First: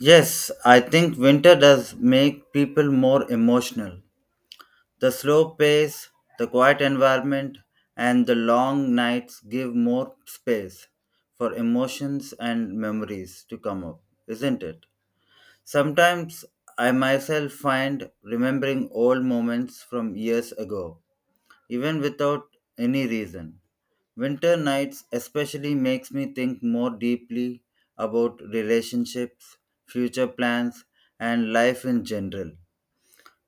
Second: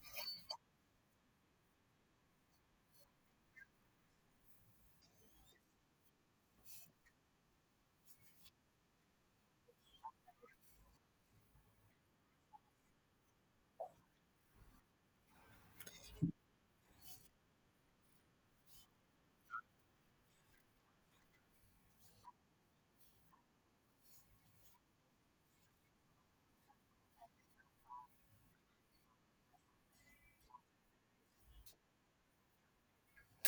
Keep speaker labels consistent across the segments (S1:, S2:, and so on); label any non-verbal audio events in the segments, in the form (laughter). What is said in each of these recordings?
S1: Yes, I think winter does make people more emotional. The slow pace, the quiet environment, and the long nights give more space for emotions and memories to come up, isn't it? Sometimes I myself find remembering old moments from years ago even without any reason. Winter nights especially makes me think more deeply about relationships, future plans, and life in general.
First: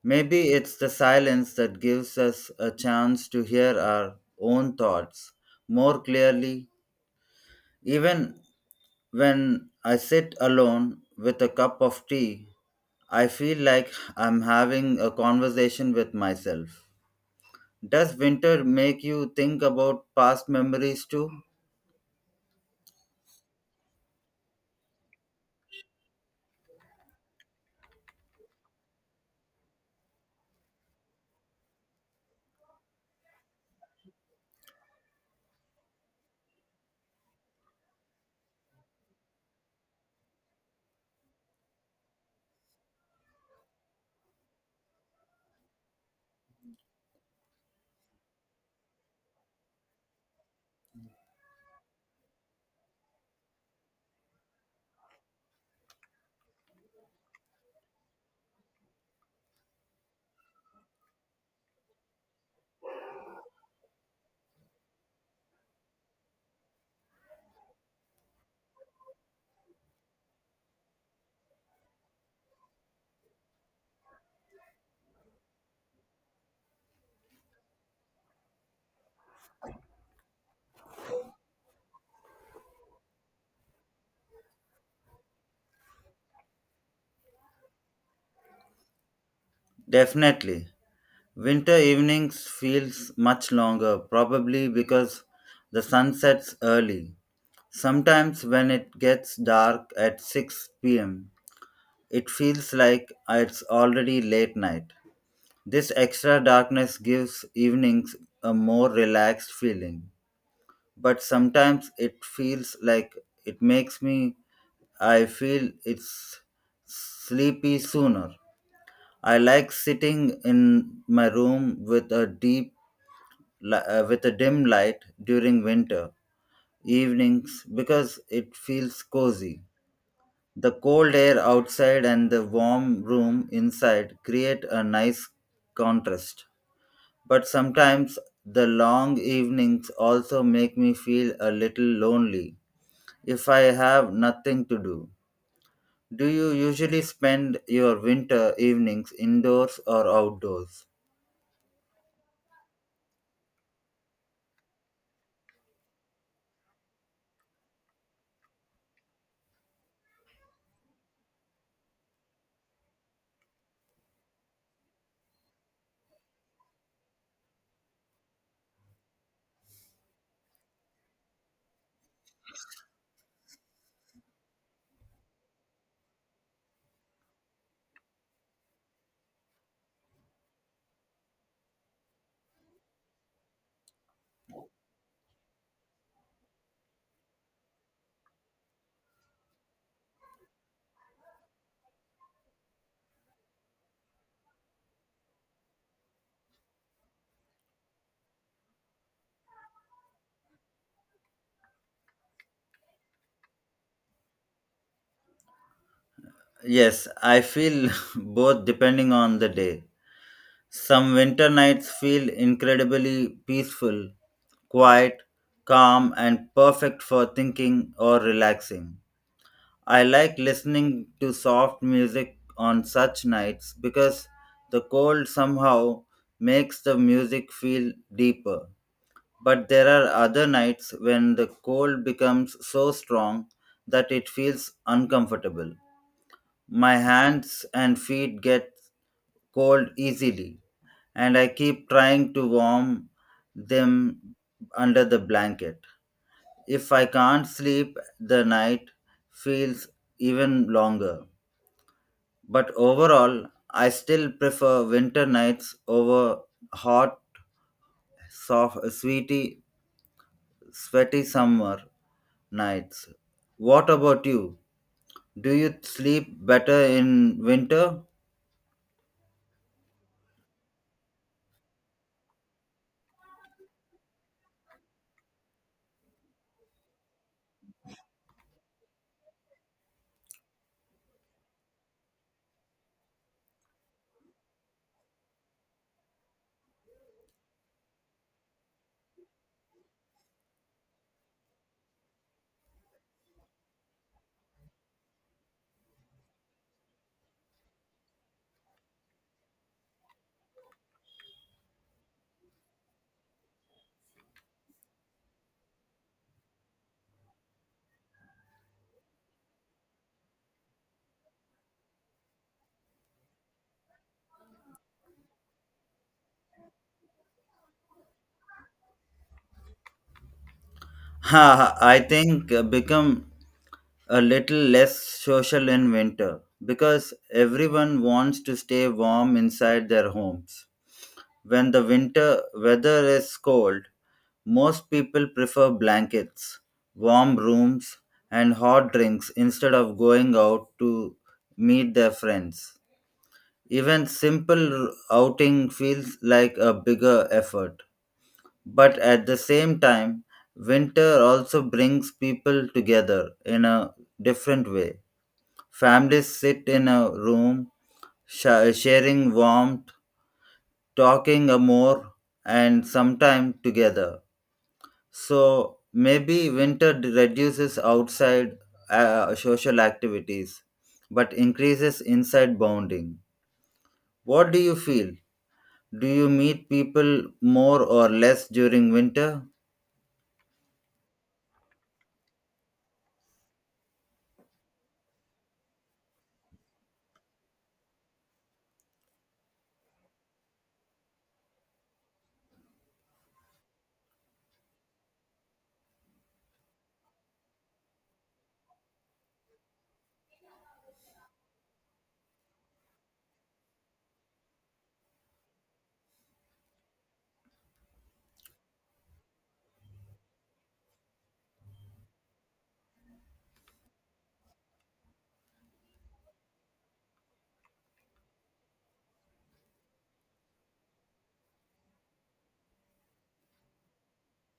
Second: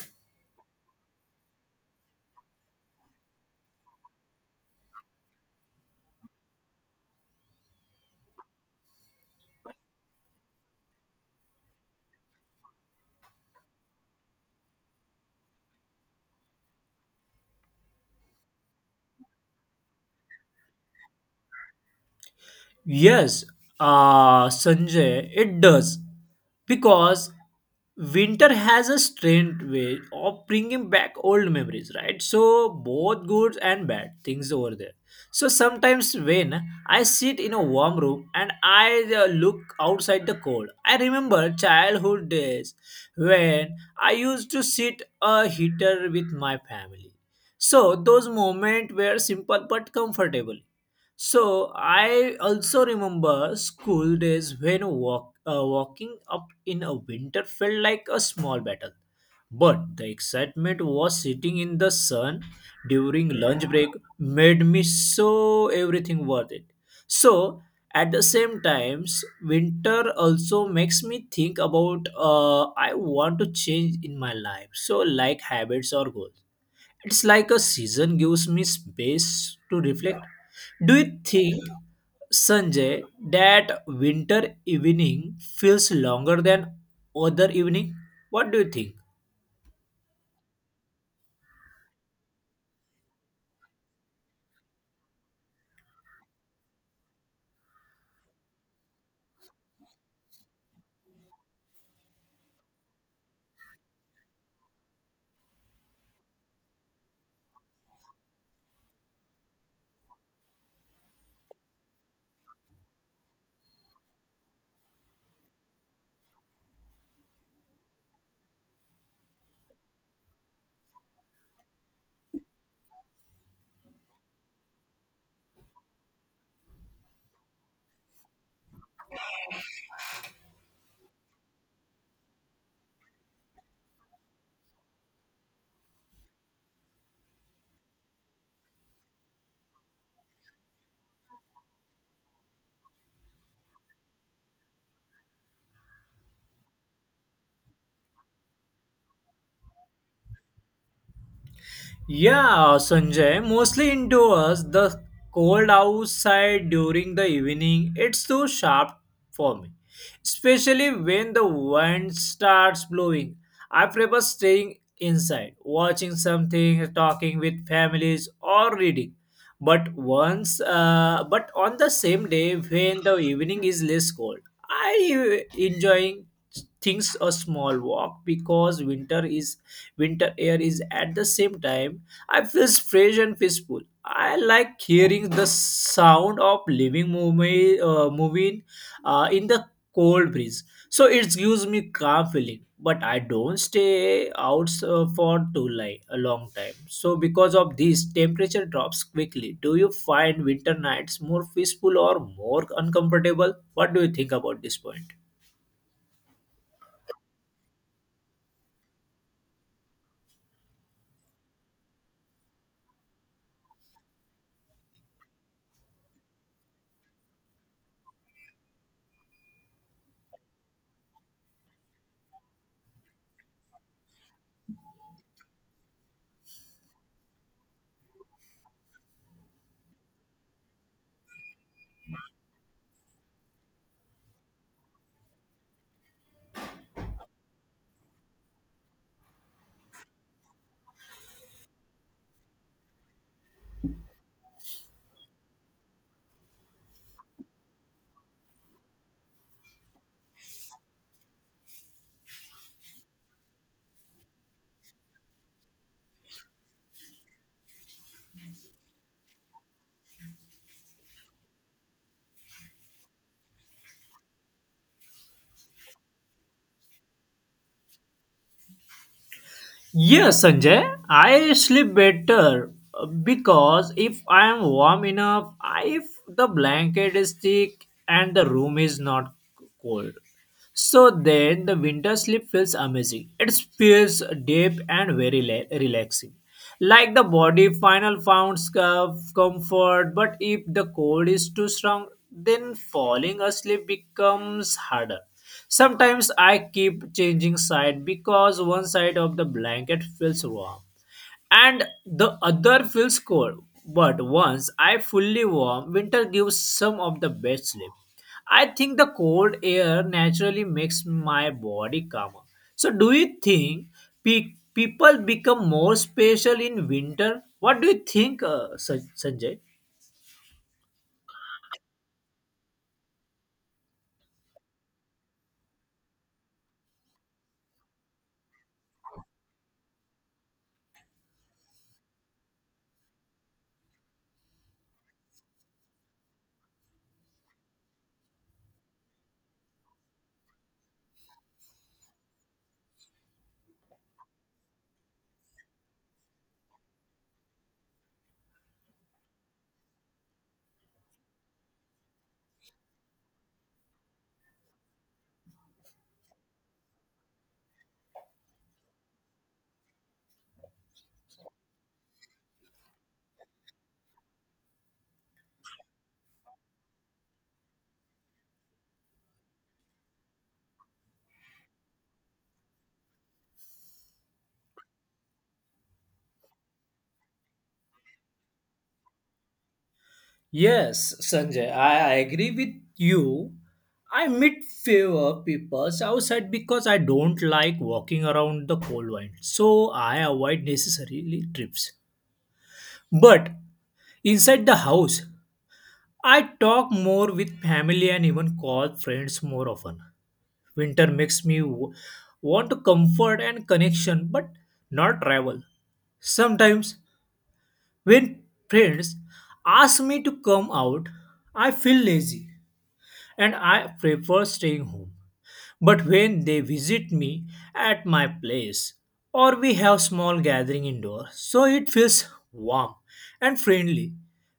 S1: Maybe it's the silence that gives us a chance to hear our own thoughts more clearly. Even when I sit alone with a cup of tea, I feel like I'm having a conversation with myself. Does winter make you think about past memories too?
S2: Yes, Sanjay, it does. Because winter has a strange way of bringing back old memories, right? So, both good and bad things over there. So, sometimes when I sit in a warm room and I look outside the cold, I remember childhood days when I used to sit a heater with my family. So, those moments were simple but comfortable so I also remember school days when walking up in a winter felt like a small battle. But the excitement was sitting in the sun during lunch break made me so everything worth it. So at the same times, winter also makes me think about I want to change in my life. So like habits or goals. It's like a season gives me space to reflect. Do you think, Sanjay, that winter evening feels longer than other evening? What do you think?
S1: Definitely. Winter evenings feels much longer, probably because the sun sets early. Sometimes when it gets dark at 6 p.m., it feels like it's already late night. This extra darkness gives evenings a more relaxed feeling. But sometimes it feels like it makes me I feel it's sleepy sooner. I like sitting in my room with a deep with a dim light during winter evenings because it feels cozy. The cold air outside and the warm room inside create a nice contrast. But sometimes the long evenings also make me feel a little lonely. If I have nothing to do, do you usually spend your winter evenings indoors or outdoors?
S2: Yeah, Sanjay, mostly indoors. The cold outside during the evening, it's too sharp for me. Especially when the wind starts blowing. I prefer staying inside, watching something, talking with families or reading. But once but on the same day when the evening is less cold, I enjoying things a small walk because winter air is at the same time I feel fresh and peaceful. I like hearing the sound of living moving in the cold breeze. So it gives me calm feeling, but I don't stay out for too like a long time. So because of this, temperature drops quickly. Do you find winter nights more peaceful or more uncomfortable? What do you think about this point?
S1: Yes, I feel (laughs) both depending on the day. Some winter nights feel incredibly peaceful, quiet, calm, and perfect for thinking or relaxing. I like listening to soft music on such nights because the cold somehow makes the music feel deeper. But there are other nights when the cold becomes so strong that it feels uncomfortable. My hands and feet get cold easily, and I keep trying to warm them under the blanket. If I can't sleep, the night feels even longer. But overall, I still prefer winter nights over hot, soft, sweety, sweaty summer nights. What about you? Do you sleep better in winter?
S2: Yes, Sanjay, I sleep better because if I am warm enough, if the blanket is thick and the room is not cold. So then the winter sleep feels amazing. It feels deep and very relaxing. Like the body final found comfort, but if the cold is too strong, then falling asleep becomes harder. Sometimes I keep changing side because one side of the blanket feels warm and the other feels cold. But once I fully warm, winter gives some of the best sleep. I think the cold air naturally makes my body calmer. So, do you think people become more special in winter? What do you think, Sanjay?
S1: Ha, I think become a little less social in winter because everyone wants to stay warm inside their homes. When the winter weather is cold, most people prefer blankets, warm rooms, and hot drinks instead of going out to meet their friends. Even simple outing feels like a bigger effort. But at the same time, winter also brings people together in a different way. Families sit in a room, sharing warmth, talking a more, and sometime together. So maybe winter reduces outside social activities but increases inside bonding. What do you feel? Do you meet people more or less during winter?
S2: Yes, Sanjay, I agree with you. I meet fewer people outside because I don't like walking around the cold wind, so I avoid necessarily trips. But inside the house, I talk more with family and even call friends more often. Winter makes me want to comfort and connection, but not travel. Sometimes, when friends ask me to come out, I feel lazy and I prefer staying home. But when they visit me at my place or we have small gathering indoors, so it feels warm and friendly.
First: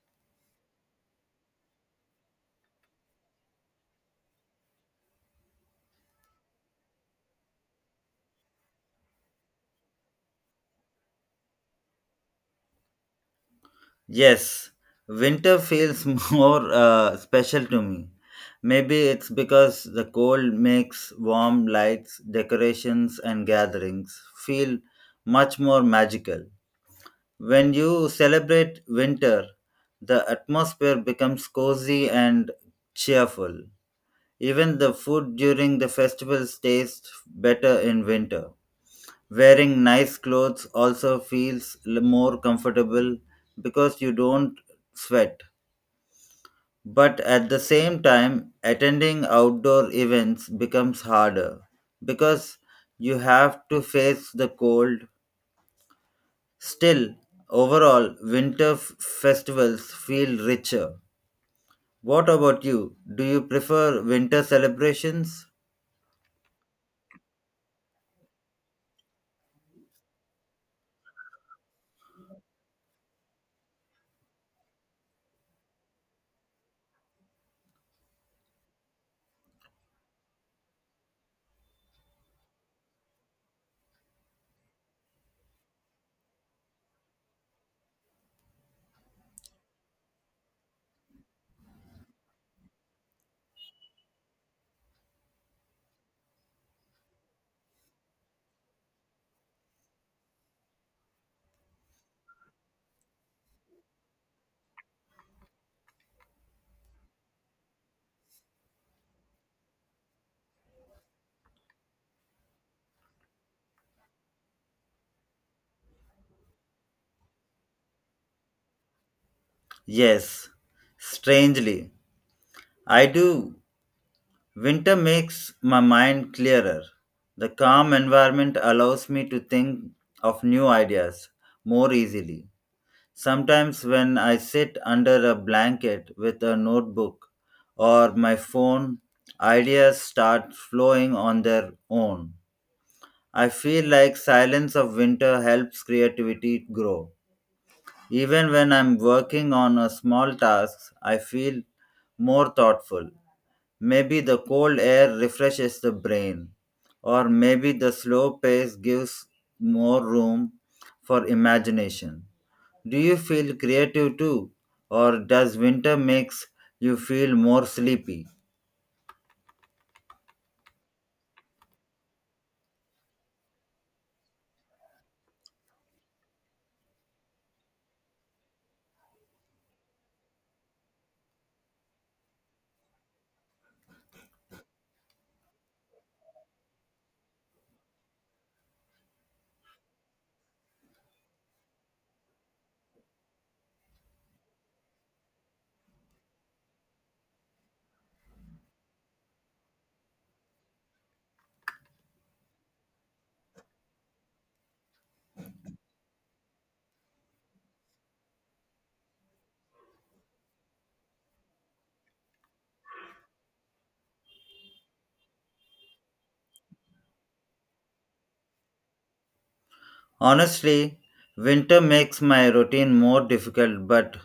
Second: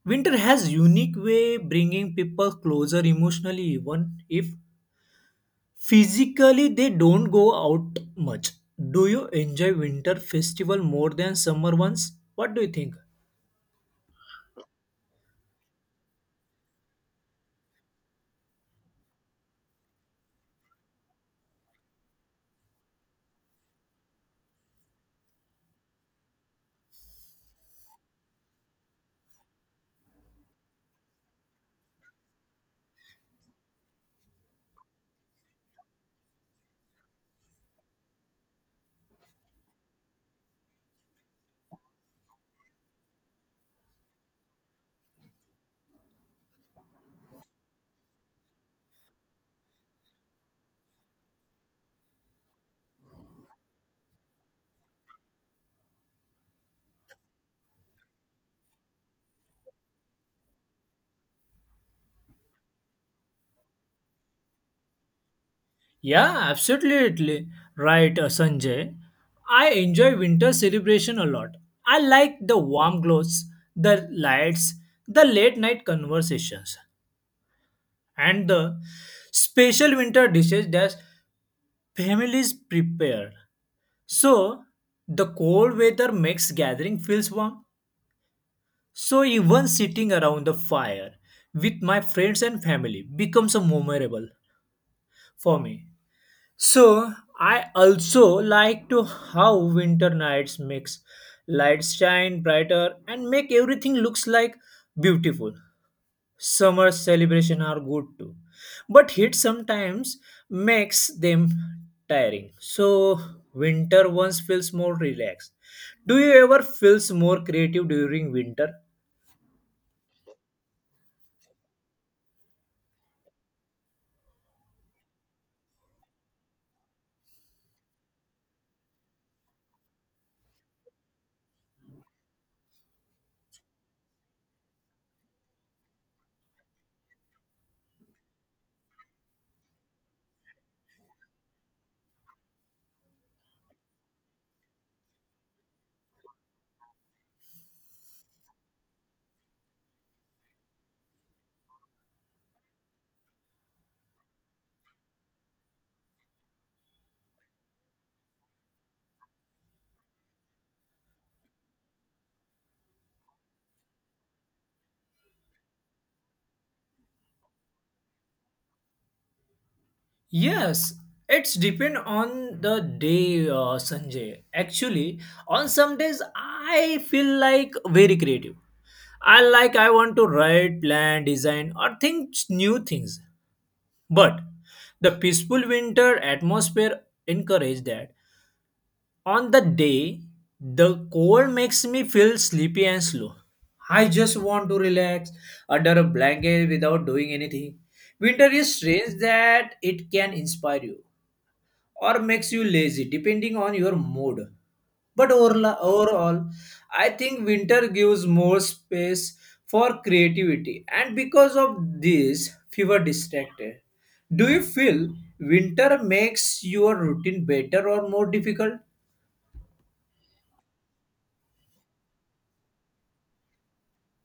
S2: Winter has unique way bringing people closer emotionally even if physically they don't go out much. Do you enjoy winter festival more than summer ones? What do you think?
S1: Yes, winter feels (laughs) more special to me. Maybe it's because the cold makes warm lights, decorations, and gatherings feel much more magical. When you celebrate winter, the atmosphere becomes cozy and cheerful. Even the food during the festivals tastes better in winter. Wearing nice clothes also feels more comfortable because you don't sweat. But at the same time, attending outdoor events becomes harder because you have to face the cold. Still, overall, winter festivals feel richer. What about you? Do you prefer winter celebrations?
S2: Yeah, absolutely right, Sanjay. I enjoy winter celebration a lot. I like the warm clothes, the lights, the late night conversations, and the special winter dishes that families prepare. So, the cold weather makes gathering feels warm. So, even sitting around the fire with my friends and family becomes a memorable for me. So I also like to how winter nights makes lights shine brighter and make everything looks like beautiful. Summer celebration are good too, but heat sometimes makes them tiring. So winter once feels more relaxed. Do you ever feels more creative during winter?
S1: Yes, strangely. I do. Winter makes my mind clearer. The calm environment allows me to think of new ideas more easily. Sometimes, when I sit under a blanket with a notebook or my phone, ideas start flowing on their own. I feel like silence of winter helps creativity grow. Even when I'm working on a small task, I feel more thoughtful. Maybe the cold air refreshes the brain, or maybe the slow pace gives more room for imagination. Do you feel creative too, or does winter makes you feel more sleepy?
S2: Yes, it's depend on the day, Sanjay. Actually, on some days I feel like very creative. I want to write, plan, design, or think new things. But the peaceful winter atmosphere encourage that. On the day, the cold makes me feel sleepy and slow. I just want to relax under a blanket without doing anything. Winter is strange that it can inspire you or makes you lazy depending on your mood. But overall, I think winter gives more space for creativity, and because of this, fewer distracted. Do you feel winter makes your routine better or more difficult?
S1: Honestly, winter makes my routine more difficult but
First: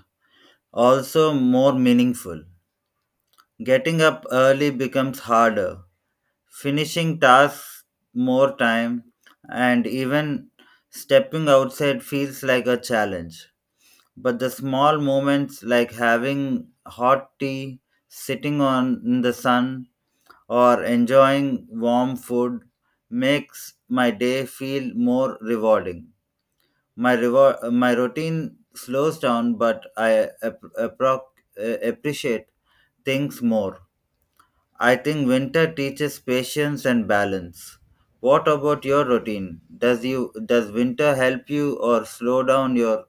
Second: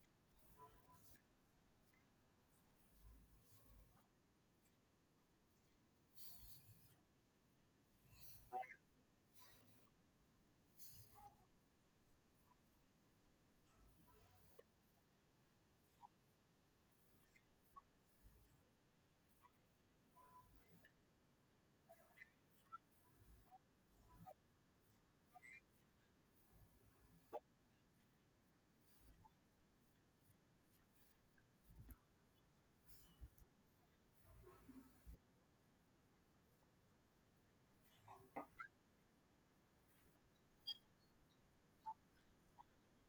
S1: also more meaningful. Getting up early becomes harder, finishing tasks more time and even stepping outside feels like a challenge. But the small moments like having hot tea, sitting on in the sun, or enjoying warm food makes my day feel more rewarding. My reward, my routine slows down, but I appreciate things more. I think winter teaches patience and balance. What about your routine? Does winter help you or slow down your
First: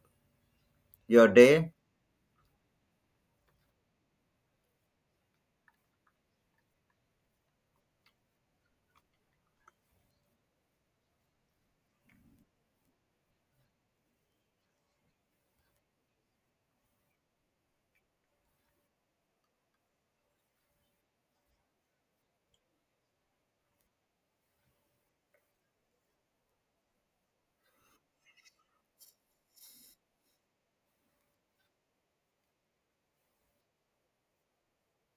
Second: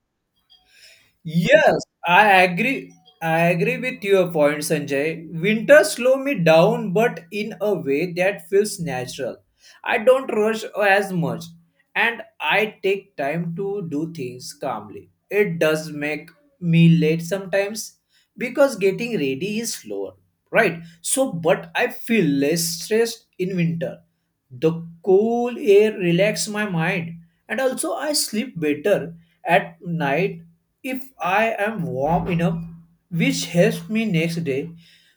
S1: your day?
S2: Yes, I agree. I agree with your point, Sanjay. Winter slow me down, but in a way that feels natural. I don't rush as much, and I take time to do things calmly. It does make me late sometimes because getting ready is slower, right? So, but I feel less stressed in winter. The cool air relaxes my mind, and also I sleep better at night if I am warm enough, which helps me next day.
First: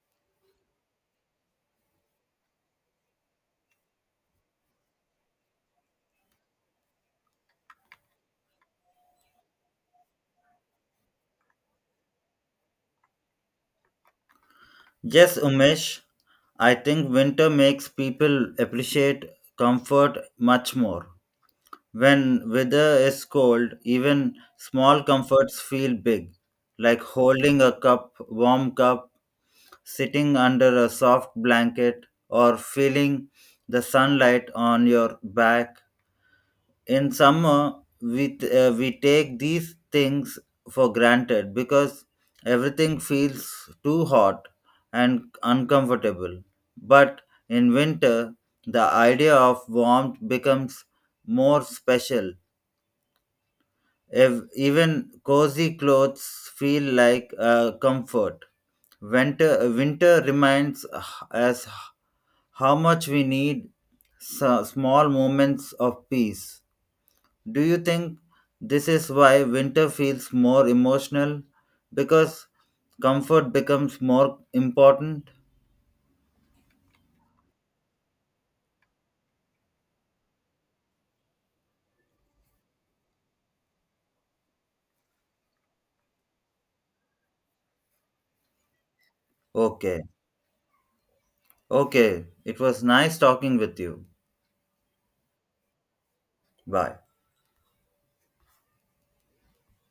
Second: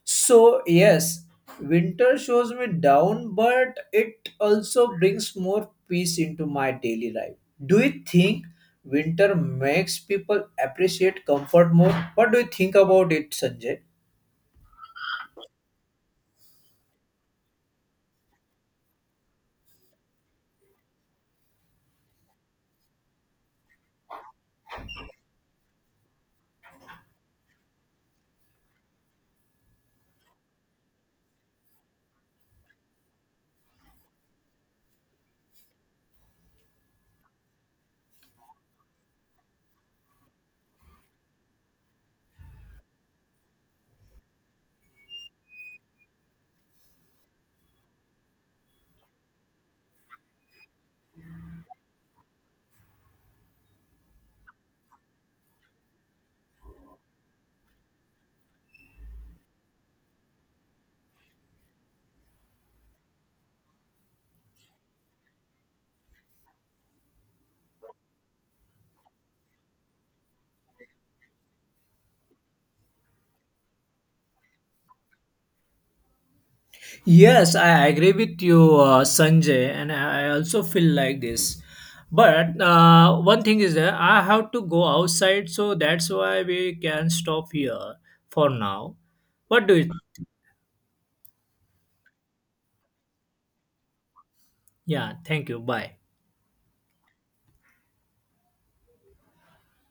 S2: So, yes, winter shows me down, but it also brings more peace into my daily life. Do you think winter makes people appreciate comfort more? What do you think about it, Sanjay?
S1: Yes, Umesh. I think winter makes people appreciate comfort much more. When weather is cold, even small comforts feel big, like holding a cup, warm cup, sitting under a soft blanket, or feeling the sunlight on your back. In summer we take these things for granted because everything feels too hot and uncomfortable, but in winter the idea of warmth becomes more special. If even cozy clothes feel like comfort, winter reminds us how much we need small moments of peace. Do you think this is why winter feels more emotional? Because comfort becomes more important?
S2: Yes, I agree with you, Sanjay, and I also feel like this. But one thing is that I have to go outside, so that's why we can stop here for now. What do you?
S1: Okay. Okay. It was nice talking with you.
S2: Yeah, thank you. Bye.
S1: Bye.